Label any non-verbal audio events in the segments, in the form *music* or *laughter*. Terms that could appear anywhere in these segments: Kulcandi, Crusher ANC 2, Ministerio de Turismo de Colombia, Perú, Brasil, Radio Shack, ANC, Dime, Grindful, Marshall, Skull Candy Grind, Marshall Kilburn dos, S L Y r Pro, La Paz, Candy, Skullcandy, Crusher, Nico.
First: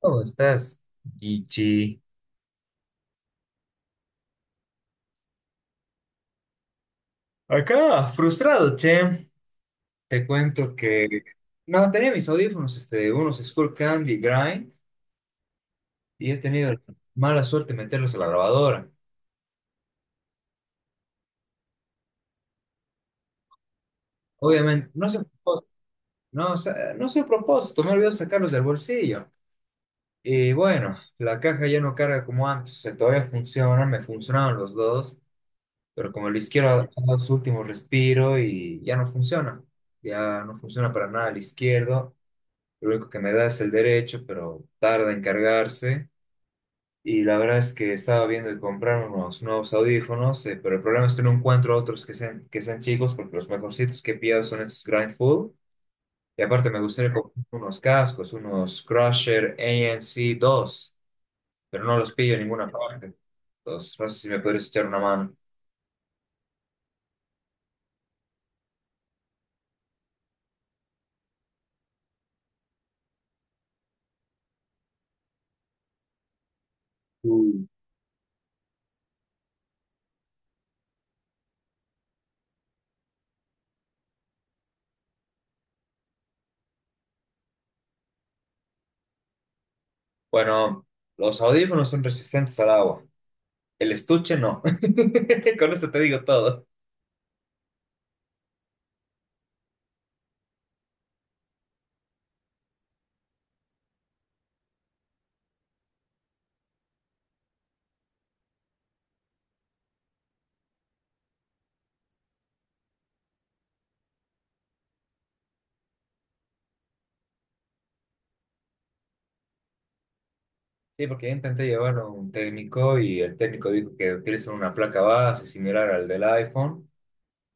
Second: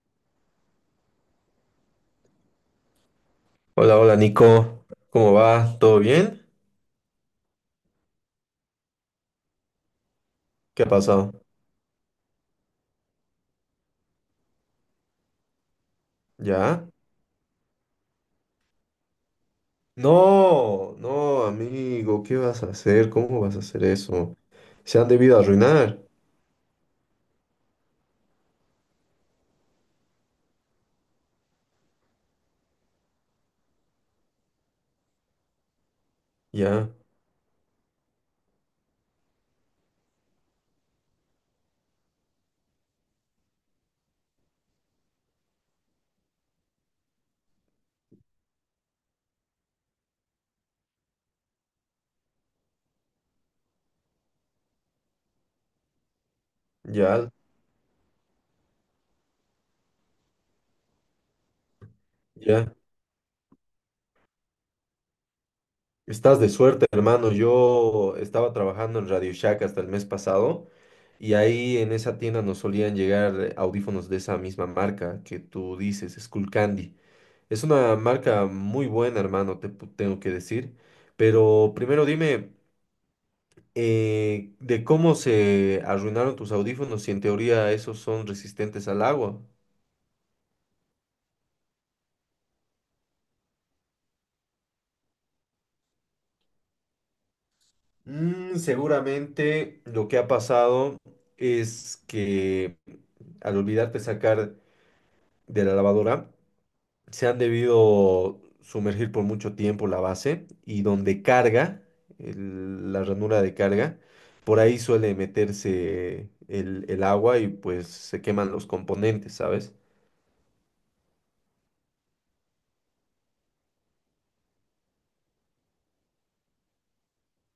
¿Cómo estás? Gigi. Hola, hola Nico, ¿cómo va? ¿Todo bien? Acá, frustrado, che. Te cuento ¿Qué ha que... pasado? No, tenía mis audífonos, unos Skull Candy Grind, y he tenido la ¿Ya? mala suerte de meterlos a la grabadora. No, no, amigo, ¿qué vas a hacer? ¿Cómo vas a hacer eso? Obviamente, Se no han sé, debido arruinar. No sé a propósito, me olvidé sacarlos del bolsillo. Y bueno, la caja ya no carga como antes, o sea, todavía funciona, me funcionaban los dos, pero como el izquierdo ha Ya, dado su último respiro y ya no funciona. Ya no funciona para nada el izquierdo. Lo único que me da es el derecho, pero tarda en cargarse. Y la verdad es que estaba viendo de comprar unos nuevos audífonos, pero el problema es que no encuentro otros que sean chicos, porque los mejorcitos que he pillado son estos Grindful. Y aparte me gustaría ya, comprar unos cascos, unos Crusher ANC 2, pero no los pillo en ninguna ya. parte. Entonces, no sé si me podrías echar una mano. Estás de suerte, hermano. Yo estaba trabajando en Radio Shack hasta el mes pasado y ahí en esa tienda nos solían llegar audífonos de esa misma marca que tú dices, Candy. Es Mm. una marca muy buena, hermano, tengo que decir. Pero primero dime, de cómo se arruinaron tus audífonos si en teoría esos son resistentes al agua. Bueno, los audífonos son resistentes al agua. El estuche no. *laughs* Con eso te digo todo. Seguramente lo que ha pasado es que al olvidarte sacar de la lavadora, se han debido sumergir por mucho tiempo la base y donde carga, la ranura de carga, por ahí suele meterse el agua y pues se queman los componentes, ¿sabes? Sí, porque yo intenté llevarlo a un técnico y el técnico dijo que utilizan una placa base similar al del iPhone,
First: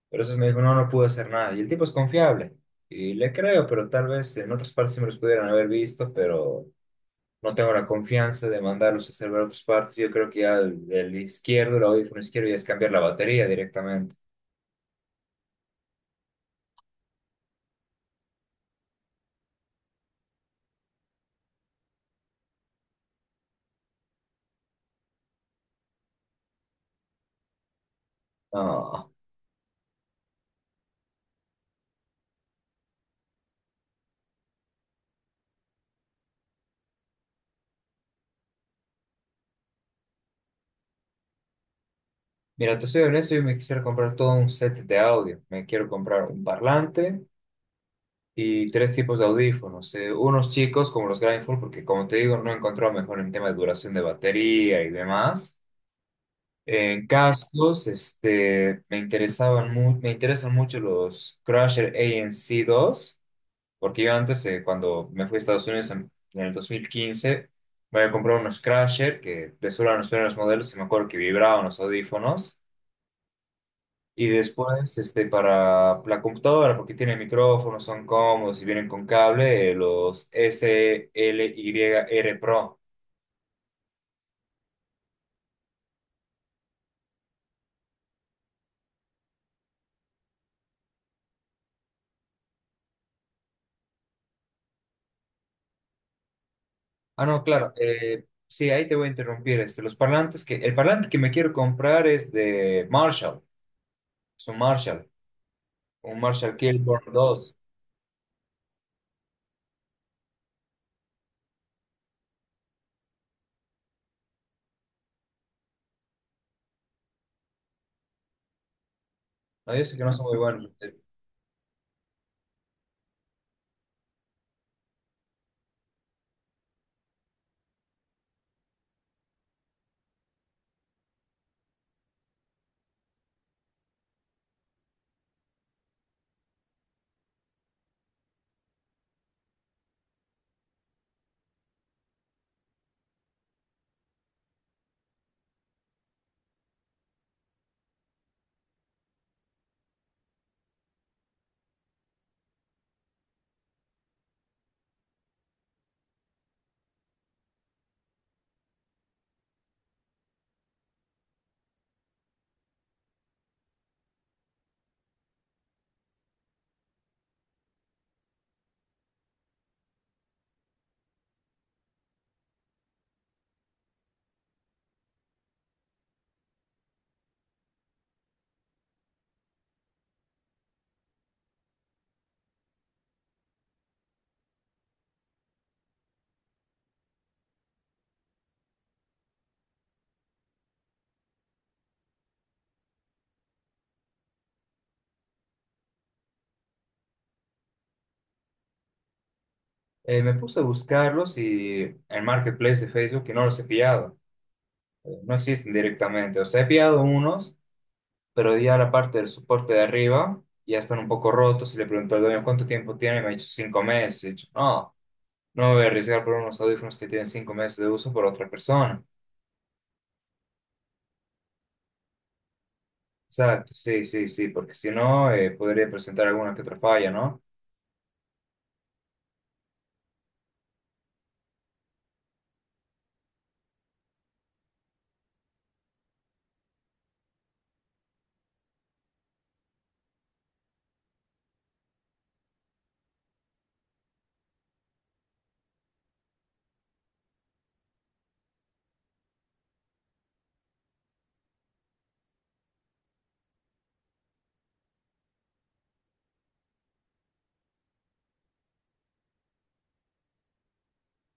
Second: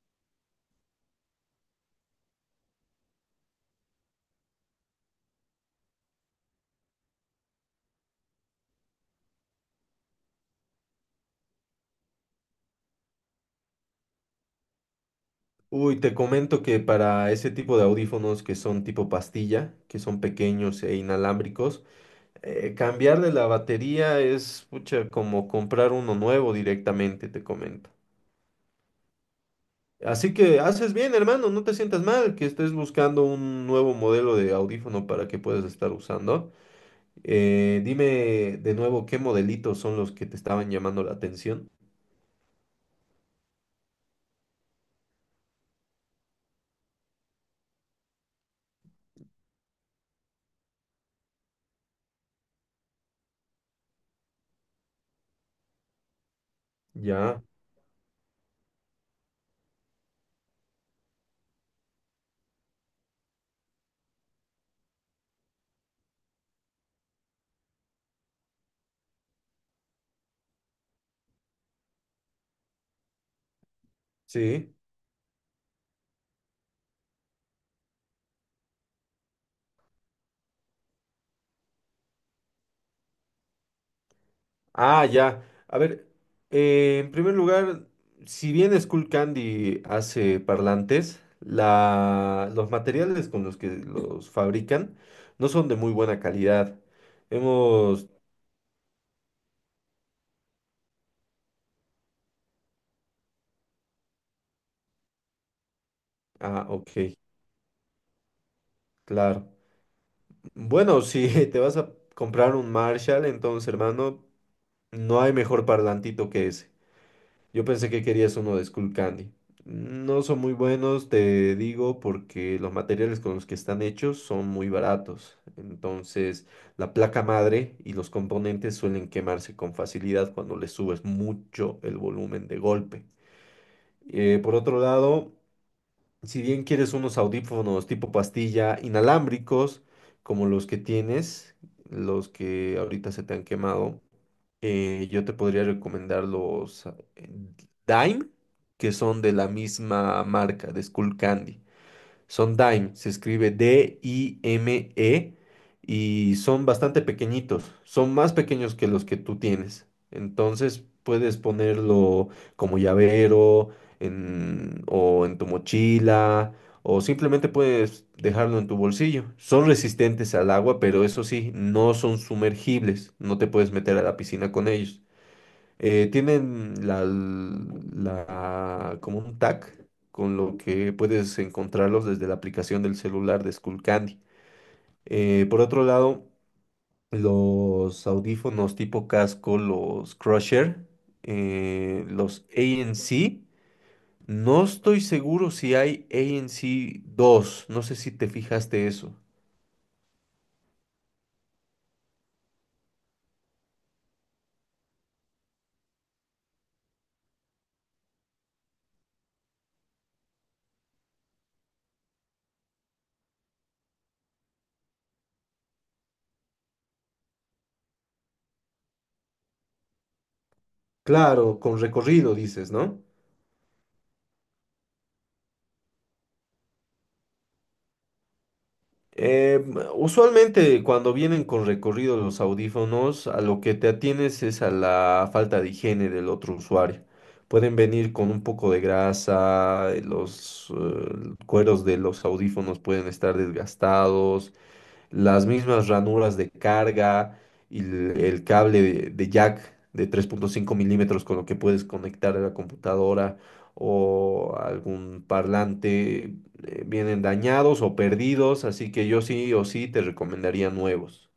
pero eso me dijo, no, no pude hacer nada. Y el tipo es confiable y le creo, pero tal vez en otras partes sí me los pudieran haber visto, pero no tengo la confianza de mandarlos a hacer ver otras partes. Yo creo que ya el izquierdo, el audífono izquierdo, ya es cambiar la batería directamente. Uy, te comento que para ese tipo de audífonos que son tipo pastilla, que son pequeños e inalámbricos, cambiarle la batería es, pucha, como comprar uno nuevo directamente, te comento. No, Así que haces bien, hermano, no te sientas mal que estés buscando un nuevo modelo de audífono para que puedas estar usando. Dime de nuevo qué modelitos son los que te estaban llamando la atención. mira, te soy honesto, yo me quisiera comprar todo un set de audio. Me quiero comprar un parlante y tres tipos de audífonos. Unos chicos como los Grindful, porque como te digo, no encontraba mejor en tema de duración de batería y demás. En Ya, cascos, me interesan mucho los Crusher ANC2, porque yo antes, cuando me fui a Estados Unidos en el 2015, me había comprado unos Crusher, que de solo eran los primeros modelos, y me acuerdo que vibraban los audífonos. Y sí. después, para la computadora, porque tiene micrófonos, son cómodos y vienen con cable, los S L Y r Pro. Ah, ya. A ver, en primer lugar, si bien Candy hace parlantes, los materiales con los que los fabrican no son de muy buena calidad. Ah, no, claro. Hemos. Sí, ahí te voy a interrumpir. El parlante que me quiero comprar es de Marshall. Es un Marshall Ah, Kilburn ok, dos. claro. Bueno, si *laughs* te vas a comprar un Marshall, entonces, hermano, no hay mejor parlantito que ese. Yo pensé que querías uno de Candy. No, yo sé que no No son muy son muy buenos. Buenos, te digo, porque los materiales con los que están hechos son muy baratos. Entonces, la placa madre y los componentes suelen quemarse con facilidad cuando le subes mucho el volumen de golpe. Por otro lado, si bien quieres unos audífonos tipo pastilla inalámbricos, como los que tienes, los que ahorita se te han quemado, yo te podría recomendar los eh, Dime, que son de la misma marca, de Skullcandy. Son Dime, se escribe D-I-M-E y son bastante pequeñitos, son más pequeños que los que tú tienes. Entonces puedes ponerlo como llavero o en tu mochila o simplemente puedes dejarlo en tu bolsillo. Son resistentes al agua, pero eso sí, no son sumergibles, no te puedes meter a la piscina con ellos. Tienen como un tag con lo que puedes encontrarlos desde la aplicación del celular de Skullcandy. Por otro lado, los audífonos tipo casco, los Crusher, los ANC, no estoy seguro si hay ANC 2. No sé si te fijaste eso. Me puse a buscarlos y en Marketplace de Facebook que no los he pillado. No existen directamente. O sea, he pillado unos pero ya la parte del soporte de arriba ya están un poco rotos y le pregunté al dueño cuánto tiempo tiene y me ha dicho 5 meses. Y he dicho, no, no me voy a arriesgar por unos audífonos que tienen 5 meses de uso por otra persona. Claro, con recorrido dices, ¿no? Exacto, sí, sí, sí, porque si no, podría presentar alguna que otra falla, ¿no? Eh, Usualmente cuando vienen con recorrido los audífonos, a lo que te atienes es a la falta de higiene del otro usuario. Pueden venir con un poco de grasa, los cueros de los audífonos pueden estar desgastados, las mismas ranuras de carga y el cable de jack de 3,5 milímetros con lo que puedes conectar a la computadora o algún parlante vienen dañados o perdidos, así que yo sí o sí te recomendaría nuevos,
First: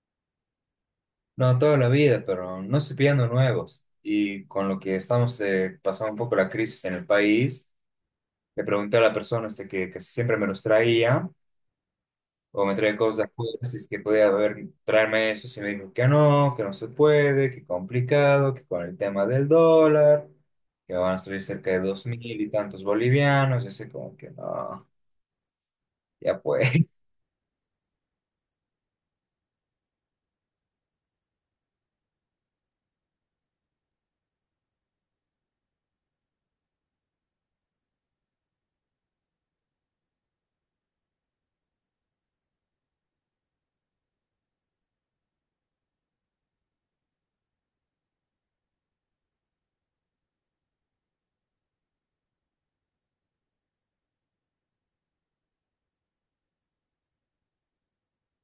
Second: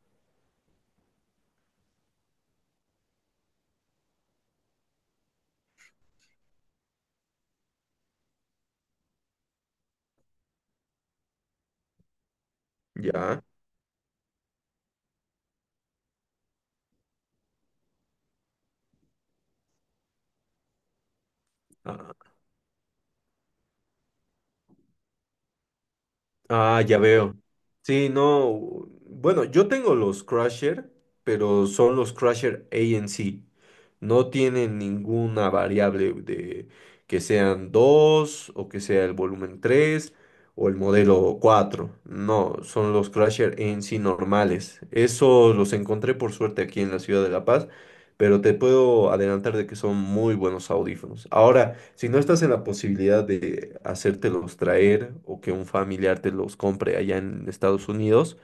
No, toda la vida, pero no estoy pidiendo nuevos. Y con lo que estamos pasando un poco la crisis en el país, le pregunté a la persona que siempre me los traía o me trae cosas de ¿ya? afuera, si es que podía haber, traerme eso, si me dijo que no se puede, que complicado, que con el tema del dólar, que van a salir cerca de dos mil Ah. y tantos bolivianos, y así como que no, ya Ah, pues. ya veo. Sí, no. Bueno, yo tengo los Crusher, pero son los Crusher A N C. No tienen ninguna variable de que sean 2 o que sea el volumen 3 o el modelo 4. No, son los Crusher A N C normales. Eso los encontré por suerte aquí en la ciudad de La Paz, pero te puedo adelantar de que son muy buenos audífonos. Ahora, si no estás en la posibilidad de hacértelos traer o que un familiar te los compre allá en Estados Unidos,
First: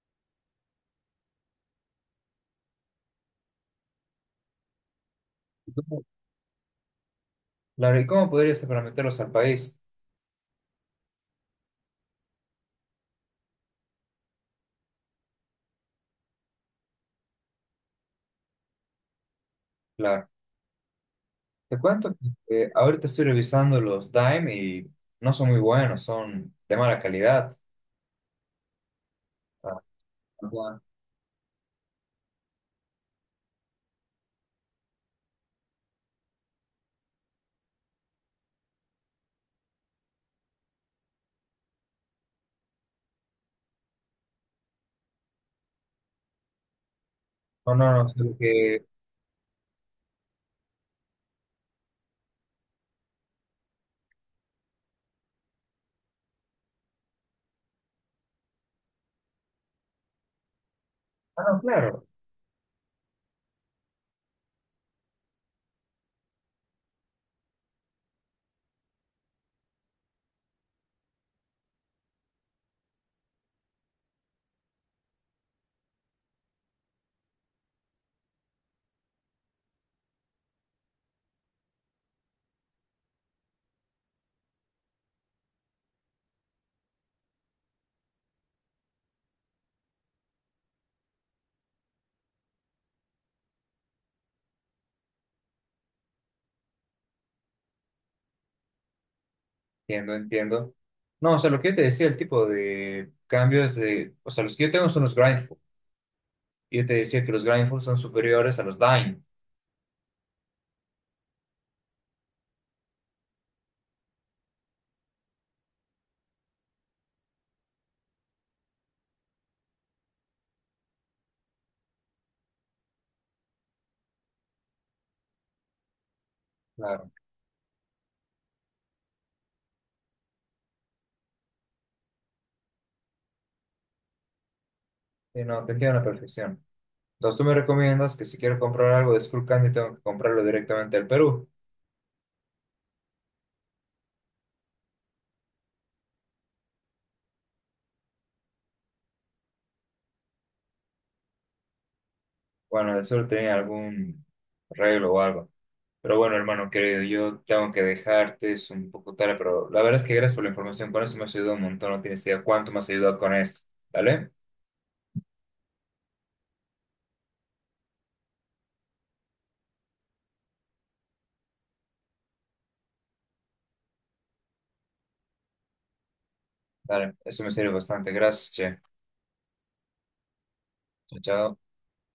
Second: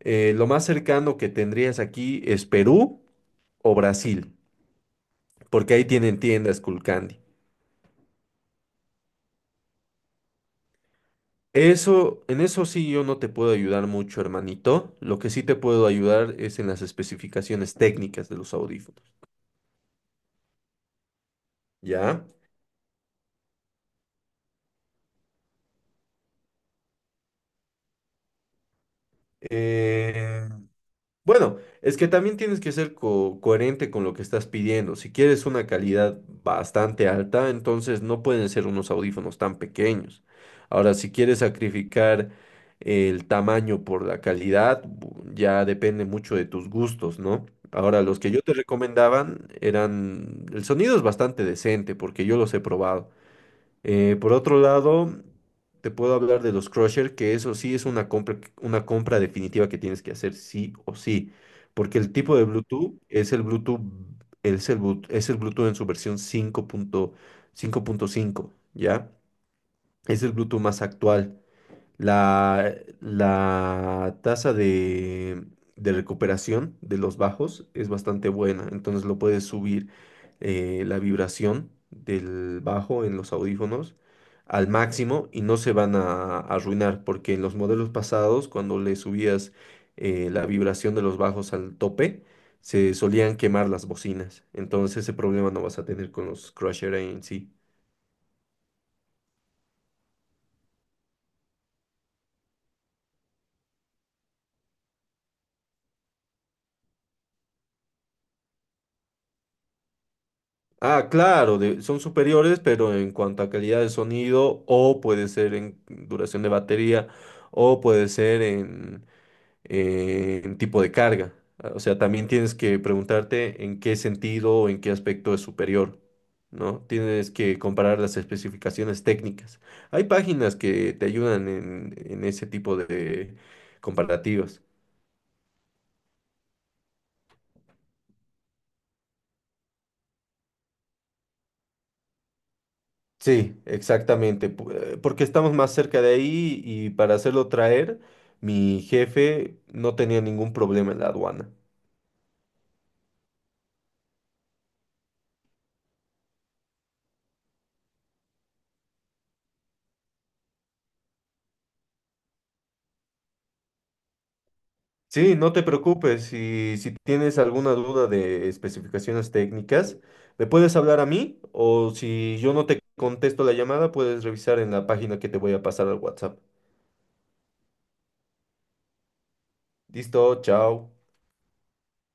lo más cercano que tendrías aquí es Perú o Brasil, porque ahí *laughs* tienen tiendas Kulcandi. Claro, ¿y cómo podrías hacer para meterlos al país? Eso, en eso sí yo no te puedo ayudar mucho, hermanito. Lo que sí te puedo ayudar es en las especificaciones técnicas de los audífonos, Claro, te cuento ¿ya? que ahorita estoy revisando los Dime y no son muy buenos, son de mala calidad. Ah, Eh, ajá. Bueno, es que también tienes que ser coherente con lo que estás pidiendo. Si quieres una calidad bastante alta, entonces no pueden ser unos audífonos tan pequeños. Ahora, si quieres sacrificar el tamaño por la calidad, ya depende mucho de tus gustos, ¿no? No, Ahora, no, no, los que solo yo te que... recomendaban eran, el sonido es bastante decente porque yo los he probado. Por otro lado, te puedo hablar de los Crusher, que eso sí es una compra, una compra definitiva que tienes que hacer sí o sí, Ah, no, porque claro. el tipo de Bluetooth es el Bluetooth, es el Bluetooth en su versión cinco cinco punto cinco punto cinco, ¿ya? Es el Bluetooth más actual. La, la tasa de recuperación de los bajos es bastante buena, entonces lo puedes subir la vibración del bajo en los audífonos al máximo y no se van a, arruinar, porque en los modelos pasados, cuando le subías la vibración de los bajos al tope, se solían quemar las bocinas. Entonces ese problema no vas a tener con los Crusher en sí. Entiendo, entiendo. No, o sea, lo que yo te decía, el tipo de cambios de, o sea, los que yo tengo son los grindful. Y yo te decía que los grindful son superiores a los dine. Ah, claro, son superiores, pero en cuanto a calidad de sonido, o puede ser en duración de batería, o puede ser en tipo de carga. Ah, o sea, también tienes que preguntarte en qué sentido o en qué aspecto es superior, ¿no? Claro. Tienes que comparar las especificaciones técnicas. Hay páginas que te ayudan en, ese tipo de comparativas. Sí, no, te entiendo a la perfección. Entonces, tú me recomiendas que si quiero comprar algo de Skullcandy, tengo que comprarlo directamente al Perú. Sí, exactamente, porque estamos más cerca de ahí y para hacerlo traer, mi jefe no tenía ningún problema en la aduana. Bueno, de seguro tenía algún arreglo o algo. Pero bueno, hermano querido, yo tengo que dejarte, es un poco tarde, pero la verdad es que gracias por la información. Con eso me has ayudado un montón, no tienes idea cuánto me has ayudado con esto. ¿Vale? Sí, no te preocupes, si tienes alguna duda de especificaciones técnicas, me puedes hablar a mí o si yo no te contesto la llamada, puedes revisar en la página que te voy a pasar al WhatsApp. Dale, eso me sirve bastante. Gracias, che. Listo, chao. Chao, chao.